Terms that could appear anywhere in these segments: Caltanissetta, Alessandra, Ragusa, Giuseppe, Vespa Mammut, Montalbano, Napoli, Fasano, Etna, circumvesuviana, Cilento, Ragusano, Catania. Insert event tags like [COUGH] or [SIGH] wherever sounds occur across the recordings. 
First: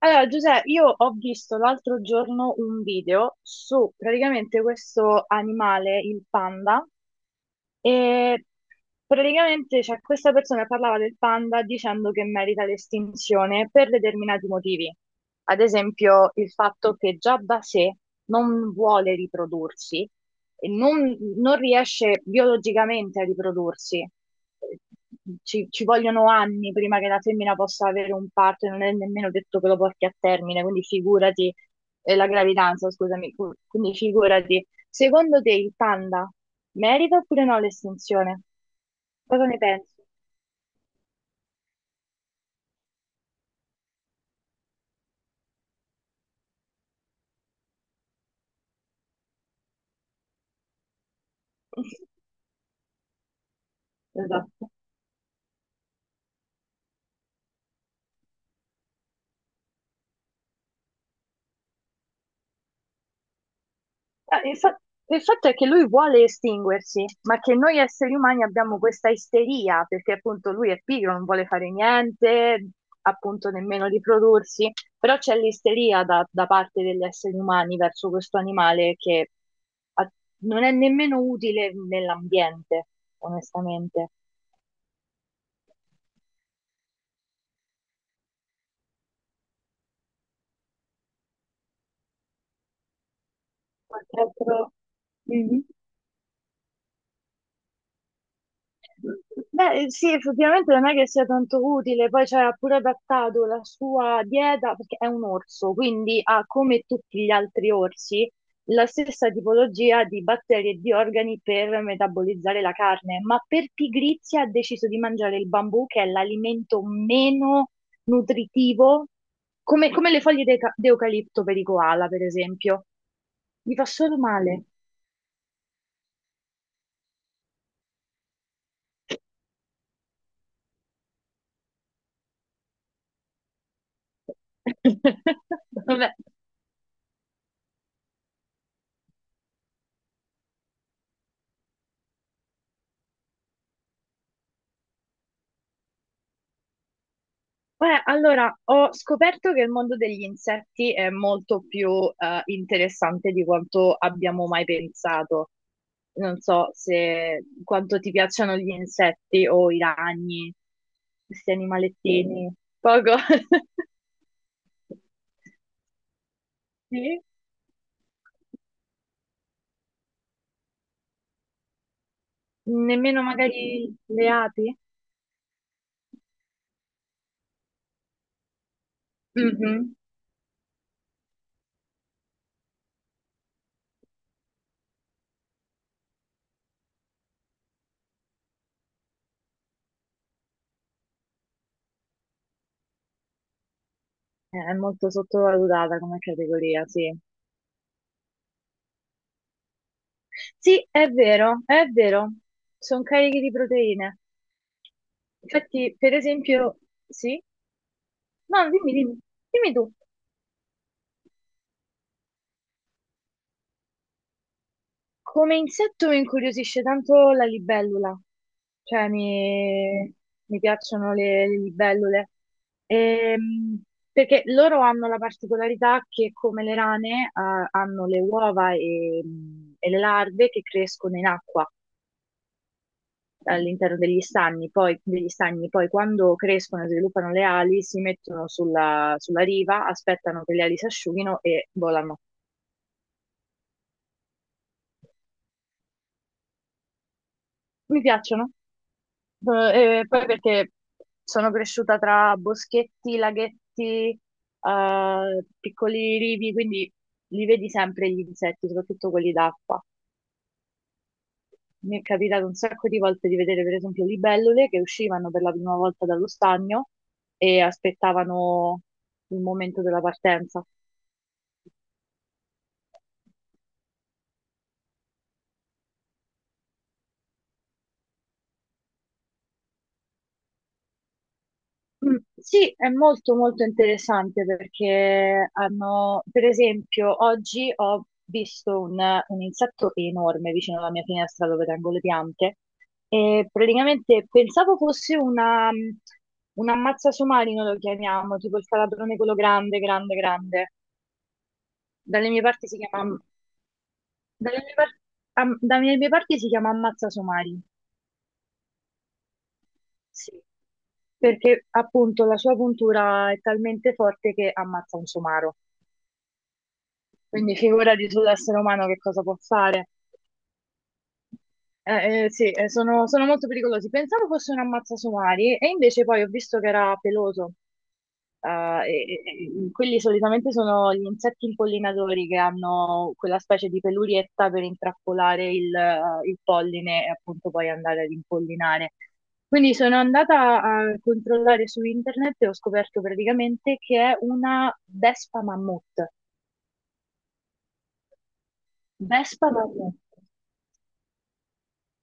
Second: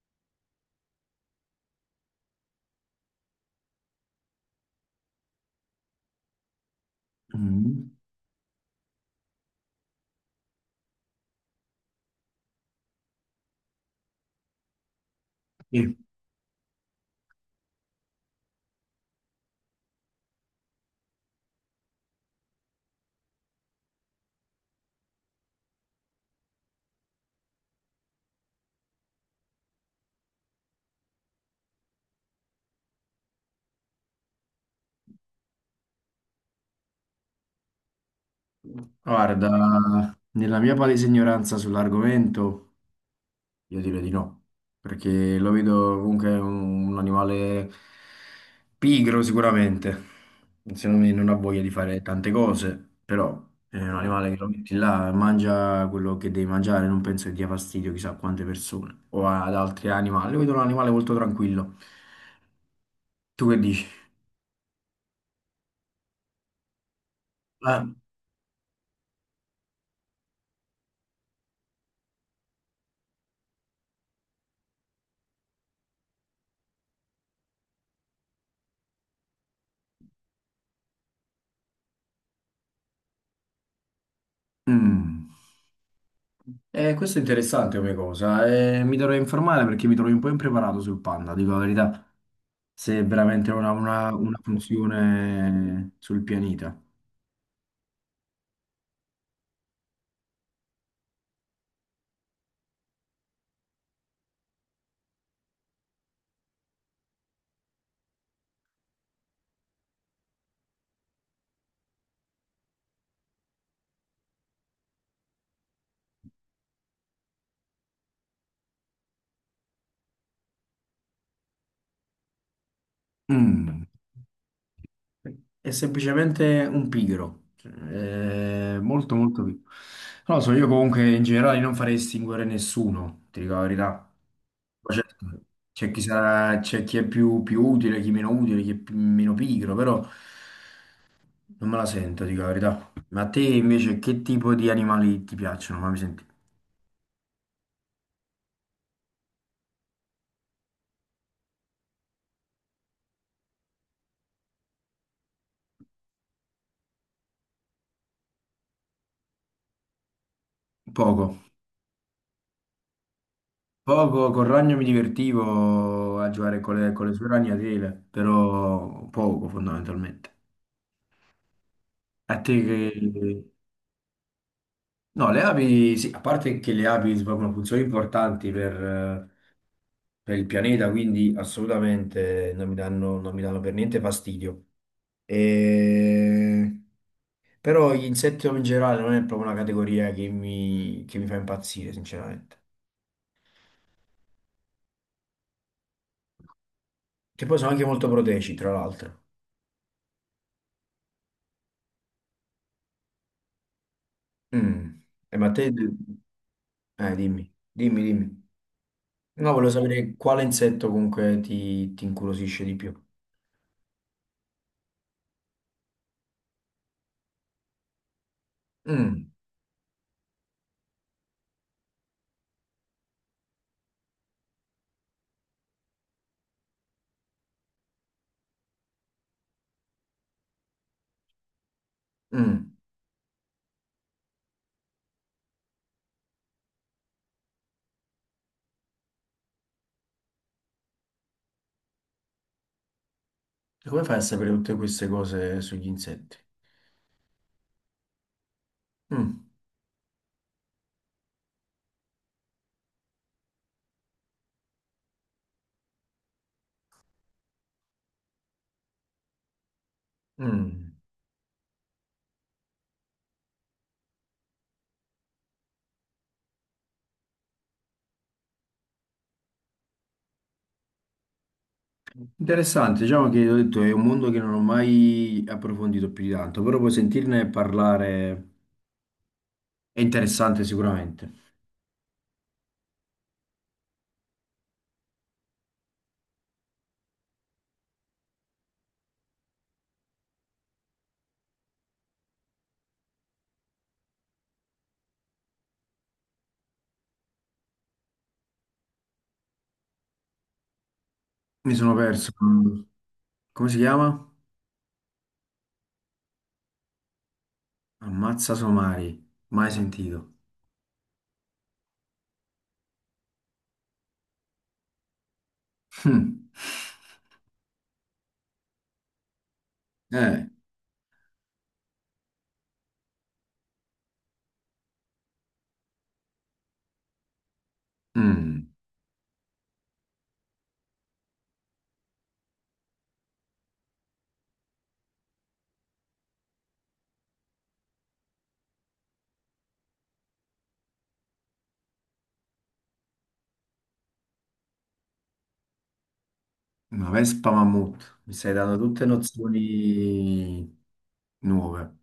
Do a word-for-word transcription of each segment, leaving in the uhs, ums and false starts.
Allora, Giuseppe, io ho visto l'altro giorno un video su praticamente questo animale, il panda, Mm. e praticamente cioè, questa persona che parlava del panda dicendo che merita l'estinzione per determinati motivi. Ad Sì. esempio, il fatto che già da sé non vuole riprodursi e non, non riesce biologicamente a riprodursi, ci, ci vogliono anni prima che la femmina possa avere un parto e non è nemmeno detto che lo porti a termine, quindi figurati, eh, la gravidanza, scusami, cu- quindi figurati. Secondo te il panda merita oppure no l'estinzione? Cosa Guarda, ne pensi? nella mia palese ignoranza sull'argomento, io direi di no, perché lo vedo comunque un, un animale pigro sicuramente, secondo me non ha voglia di fare [LAUGHS] tante cose, però è un animale che lo Esatto. metti là, mangia quello che devi mangiare, non penso che dia fastidio chissà a quante persone o ad altri animali, lo vedo un animale molto tranquillo. Tu che dici? Eh, Il fa- il fatto è che lui vuole estinguersi, ma che noi Ah, esseri umani abbiamo questa isteria, perché appunto lui è pigro, non vuole fare niente, appunto nemmeno riprodursi, però c'è l'isteria da, da parte degli esseri umani verso questo animale che a- non è nemmeno utile nell'ambiente, onestamente. mm. Eh, questo è interessante come cosa. eh, mi dovrei informare perché mi trovo un po' impreparato sul panda, dico la verità, se è veramente una, una- Qualche una altro... Mhm. funzione sul pianeta. Beh, sì, effettivamente non è che sia tanto utile, poi ci ha pure adattato la sua dieta, perché è un orso, quindi ha come tutti gli altri orsi la stessa tipologia di batteri e di organi per metabolizzare la carne, ma per pigrizia ha deciso di mangiare il bambù, che è l'alimento meno nutritivo, come, come le foglie de- d'eucalipto per i koala, per esempio. Mi Mm, fa solo male. È semplicemente un pigro, cioè, è molto molto pigro. Non lo so, io comunque in generale non farei estinguere nessuno, ti dico la verità. Poi certo, [LAUGHS] c'è chi Vabbè. sarà, c'è chi è più, più utile, chi meno utile, chi è più- meno pigro, però. Non me la sento, dico la verità. Ma a te invece che tipo di animali ti piacciono? Fammi sentire. Beh, allora, ho scoperto che il mondo degli insetti è molto più eh, interessante di quanto abbiamo mai pensato. Non so se quanto ti piacciono gli insetti o i ragni, Poco. questi animalettini. Poco. [LAUGHS] Poco, col ragno mi divertivo a giocare con le, con le Sì? sue ragnatele, però poco fondamentalmente. A te che. Nemmeno magari le api? No, le api, sì, a parte che le api svolgono funzioni importanti per, eh, Mhm. per il pianeta, quindi assolutamente non mi danno, non mi danno per niente fastidio. E. Però gli insetti in generale non è proprio una categoria che mi, che mi fa impazzire, sinceramente. È molto sottovalutata come categoria, sì. Che poi sono anche molto proteici, tra l'altro. Sì, è vero, è vero. Sono carichi di proteine. Mm. Eh, ma te. Infatti, per esempio, Eh, sì? dimmi, dimmi, dimmi. No, dimmi, dimmi, No, volevo dimmi tu, sapere quale insetto comunque ti, ti incuriosisce di più. come insetto mi incuriosisce tanto la libellula, cioè Mm, mi, mi piacciono le, le libellule. Ehm, Perché loro hanno la particolarità che come le rane ah, hanno le uova e, e le larve che crescono in acqua mm. all'interno degli stagni, poi, degli stagni, poi quando crescono e sviluppano le ali si mettono sulla, sulla riva, aspettano che le ali si asciughino e volano. E come fai a sapere tutte queste cose sugli insetti? Mi piacciono. Mm, Eh, e poi perché sono cresciuta tra boschetti, laghetti, eh, piccoli rivi, quindi li vedi sempre gli insetti, soprattutto quelli d'acqua. mm. Mi è capitato un sacco di volte di vedere, per esempio, libellule che uscivano per la prima volta dallo stagno e aspettavano il momento della partenza. Interessante, diciamo che ho detto, è un mondo che non ho mai approfondito più di tanto, però poi sentirne parlare è interessante sicuramente. Mm, sì, è molto molto interessante perché hanno, per esempio, oggi ho visto un, un insetto enorme vicino alla mia finestra dove tengo le piante e praticamente pensavo fosse una, un ammazza somarino, lo chiamiamo, tipo il calabrone quello grande, grande, grande. Mi sono Dalle perso. mie parti si chiama, Come si chiama? dalle mie par- am- Dalle mie parti si chiama ammazza somari, Ammazza somari, mai sentito. sì, perché appunto la sua puntura è talmente forte che ammazza un somaro. [LAUGHS] Hmm. Quindi figurati sull'essere umano che cosa può fare. Eh, Eh, eh, sì, eh, sono, sono molto pericolosi. Pensavo fosse un ammazzasomari e invece poi ho visto che era peloso. Eh, mm, e- e- e quelli solitamente sono gli insetti impollinatori che hanno quella specie di pelurietta per intrappolare il, eh, il polline e appunto poi andare ad impollinare. Quindi sono andata a controllare su internet e ho scoperto praticamente che è una vespa mammut. una Vespa Mammut, mi stai dando tutte Vespa mammut. nozioni nuove.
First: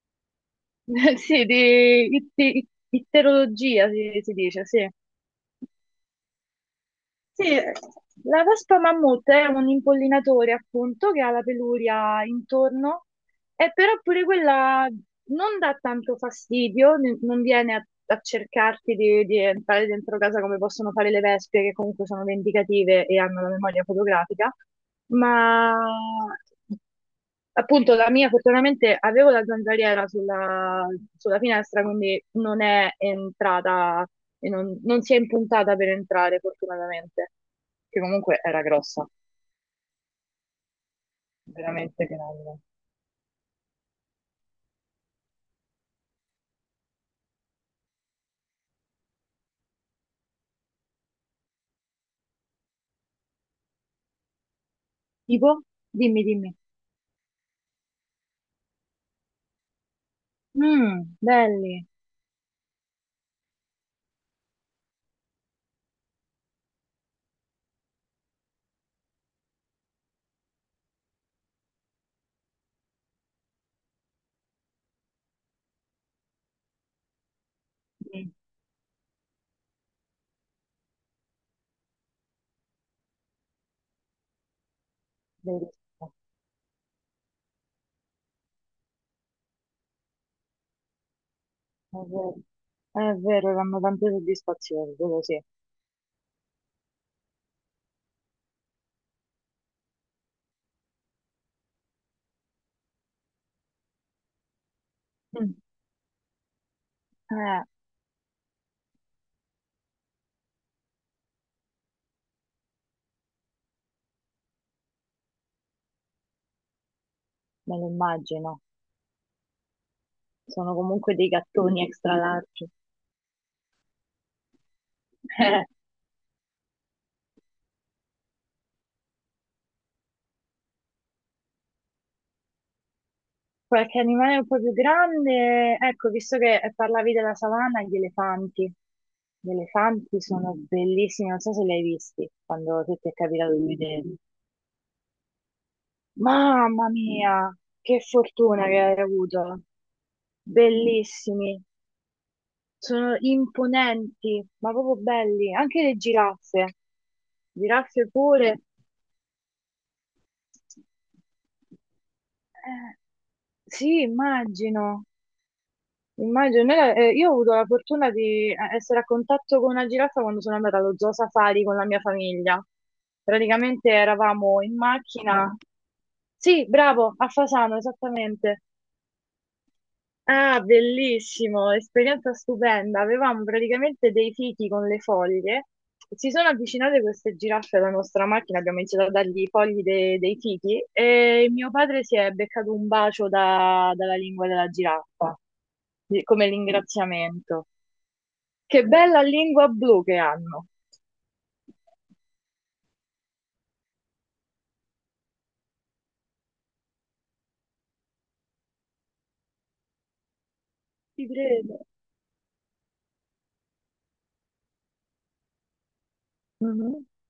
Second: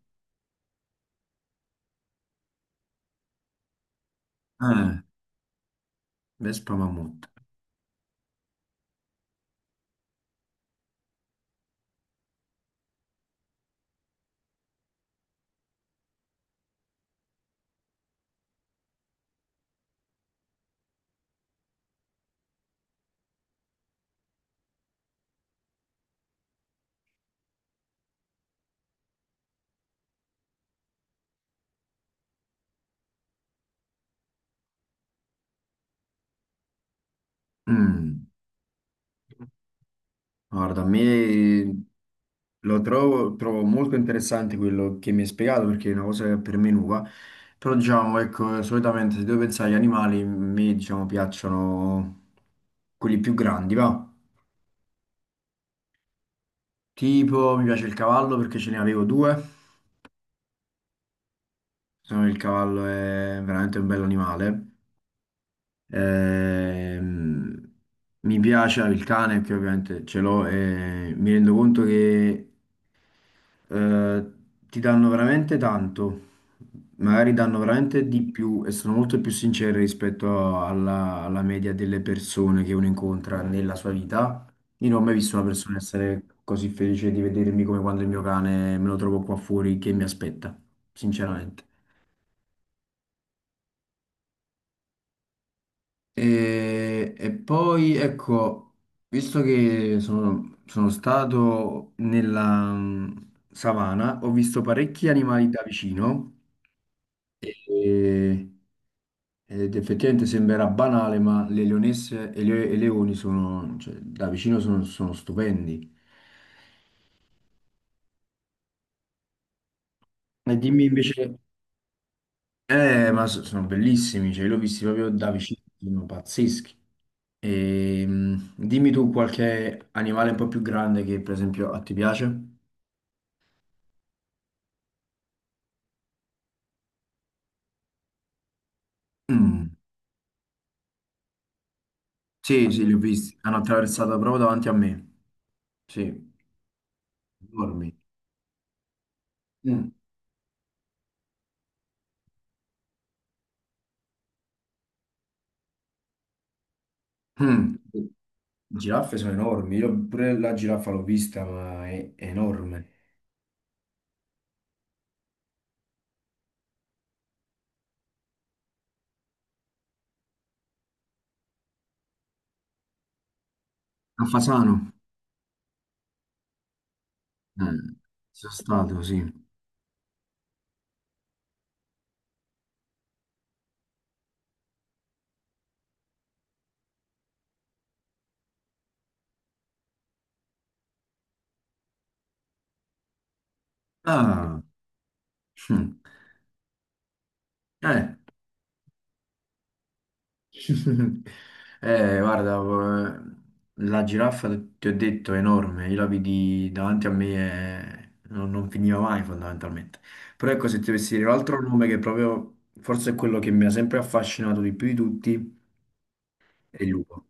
[LAUGHS] Sì, di itti- itterologia si, si dice, sì. Ah, Vespa Mammut. Sì, la vespa mammut è un impollinatore appunto che ha la peluria intorno eh, però pure quella non dà tanto fastidio, ne- non viene a, a cercarti di, di entrare dentro casa come possono fare le vespe, che comunque sono vendicative e hanno la memoria fotografica, ma appunto la mia fortunatamente avevo la zanzariera sulla, sulla finestra, quindi non è entrata e non, non si è impuntata per entrare fortunatamente, che Mm, comunque era grossa, Guarda, a me veramente grande. lo trovo, trovo molto interessante quello che mi hai spiegato perché è una cosa che per me è nuova, però diciamo, ecco, solitamente se devo pensare agli animali, a me diciamo piacciono quelli più grandi, va. Tipo? Dimmi, dimmi. Tipo, mi piace il cavallo perché ce ne avevo due. Mm, belli. Secondo me il cavallo è veramente un bell'animale. Ehm, mi piace il cane che ovviamente ce l'ho e mi rendo conto che eh, ti danno veramente tanto, magari danno veramente di Mm, più e sono molto più sinceri rispetto alla, alla media delle persone che uno incontra nella sua vita. Io non ho mai visto una persona bellissimo. essere così felice di vedermi come quando il mio cane me lo trovo qua fuori che mi aspetta, sinceramente. È vero, è vero, danno tante soddisfazioni, quello sì. E, e poi ecco, visto che sono, sono stato nella mm, savana, ho visto parecchi animali Mm. da vicino Eh, e- ed effettivamente sembrerà banale, ma le leonesse e le- e i leoni sono, cioè, da vicino sono, sono stupendi. me lo immagino. E Sono dimmi comunque dei invece, gattoni extra larghi. eh, ma so- sono bellissimi, cioè, li ho visti proprio da [LAUGHS] vicino, Eh, sono pazzeschi. E, mm, dimmi tu qualche animale un po' più grande che per esempio a ti piace? qualche animale un po' più grande, ecco, visto che parlavi della savana, gli elefanti. Gli Mm, elefanti sono bellissimi, non so se li hai visti sì, quando sì, li ho se ti è visti. capitato Hanno di attraversato vederli. proprio davanti a me. Sì, Mamma mia, enormi. che fortuna che hai avuto! Mm, Bellissimi. Sono imponenti, ma proprio belli. Anche le giraffe, mm. giraffe Le pure. giraffe sono enormi. Io pure la giraffa l'ho vista, ma è enorme. Eh, sì, immagino. Immagino. Noi la- eh, io ho avuto la fortuna di eh, essere a contatto con una giraffa quando sono andata allo zoo safari con la mia famiglia. Praticamente A eravamo Fasano? in macchina. Sì, bravo, a Fasano, Eh, sono esattamente. stato, sì. Ah, bellissimo, esperienza stupenda. Avevamo praticamente dei fichi con le foglie. Si sono avvicinate queste giraffe alla nostra macchina, abbiamo iniziato a dargli i fogli de- dei fichi e mio padre si è beccato un bacio da- dalla lingua Ah, della giraffa, mm. di- come ringraziamento. Eh, Che bella lingua blu che hanno. [LAUGHS] Eh, guarda, eh, la giraffa, ti ho detto, è enorme. Io la vidi davanti a me e non, non finiva mai, fondamentalmente. Però ecco, se ti dovessi Ti dire un altro credo. nome che proprio, forse è quello che mi ha sempre affascinato di più di tutti, è il Mhm. lupo.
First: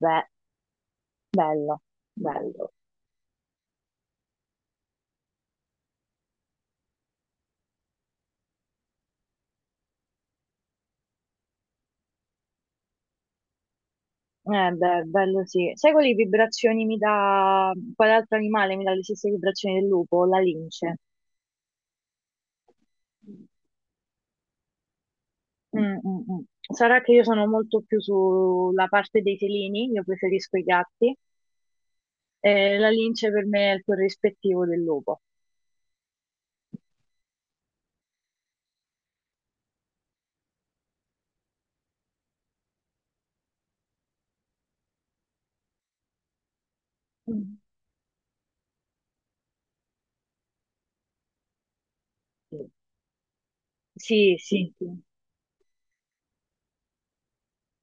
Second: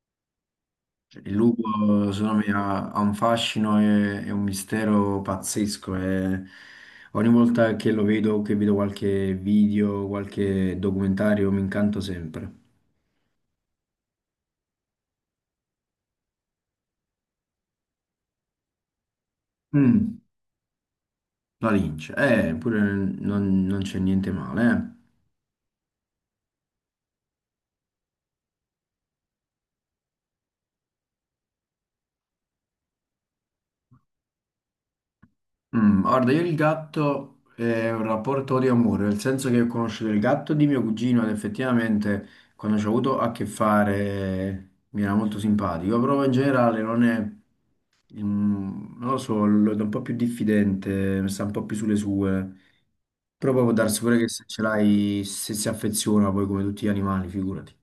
Beh, Cioè, il bello, lupo, secondo me, bello. ha, ha un fascino e, e un mistero pazzesco. E ogni volta che lo vedo, che vedo qualche video, qualche documentario, mi incanto sempre. Eh beh, bello sì. Sai quali vibrazioni mi dà, quale altro animale mi dà le stesse vibrazioni del Mm. lupo? La lince. La lince, eh, pure non, non c'è niente male. Mm, mm, mm. Sarà che io sono molto più sulla parte dei felini, io preferisco i gatti. Eh, la lince per me è il corrispettivo del lupo. eh. Mm, guarda, io il gatto è un rapporto di amore, nel senso che ho conosciuto il gatto di mio cugino ed effettivamente quando ci ho avuto a che fare mi era molto simpatico, però in generale non è, Mm. mm, non lo so, lo vedo un po' più diffidente, sta un po' più sulle sue, però poi può darsi pure che Sì, se ce sì, sì. l'hai, se si affeziona poi come tutti gli animali, figurati.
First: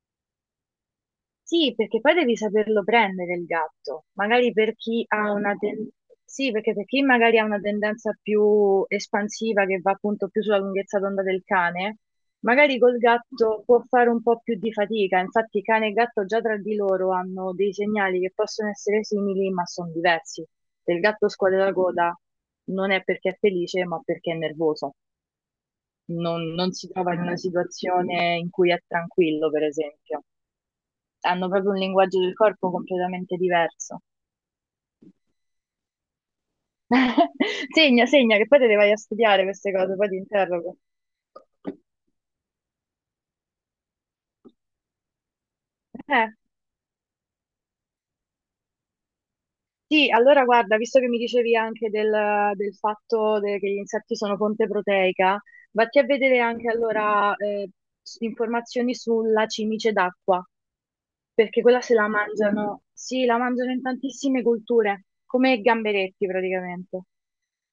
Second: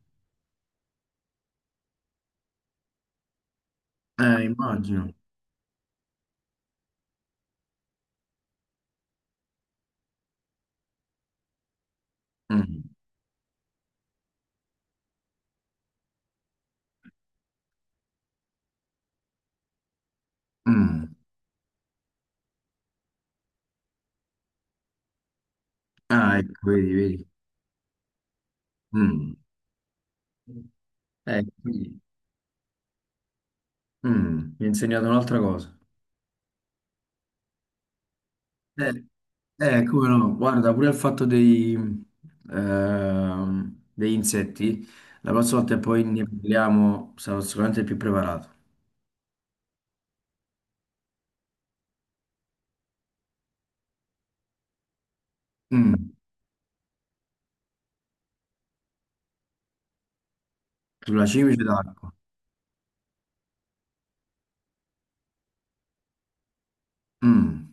Sì, perché poi devi saperlo prendere il gatto. Eh, Magari per chi immagino. ha una ten- Sì, perché per chi magari ha una tendenza più espansiva che va appunto più sulla lunghezza d'onda del cane, magari Mm, col gatto può fare un po' più di fatica. Infatti, cane e gatto già tra di loro hanno dei segnali che possono essere simili, ma sono diversi. Se il mm. gatto scuote la coda non è perché è felice, ma perché è nervoso. Ah, non ecco, non si vedi, trova in vedi. una situazione in cui è Mm. tranquillo, per esempio Eh, hanno proprio un sì. linguaggio del corpo completamente diverso. Mm, mi ha insegnato un'altra cosa. [LAUGHS] Segna, segna, che poi te le vai a Eh, studiare queste eh, cose, come poi ti no? Guarda, interrogo. pure il fatto dei, ehm, degli insetti, la prossima volta che poi ne Eh, parliamo sarò sicuramente più preparato. sì, allora guarda, visto che mi dicevi anche del, del fatto de- che gli insetti sono fonte proteica, vatti a Mm, vedere anche allora eh, s- informazioni sulla cimice d'acqua, sulla perché cimice quella se la d'acqua. mangiano, sì, la mangiano in tantissime culture, come i gamberetti praticamente. Mm.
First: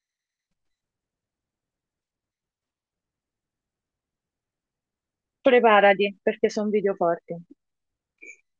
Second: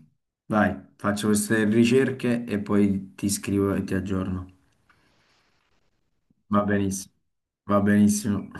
Vai, faccio queste ricerche e poi ti scrivo e ti aggiorno. Preparati, perché Va sono video benissimo. forti. Va benissimo.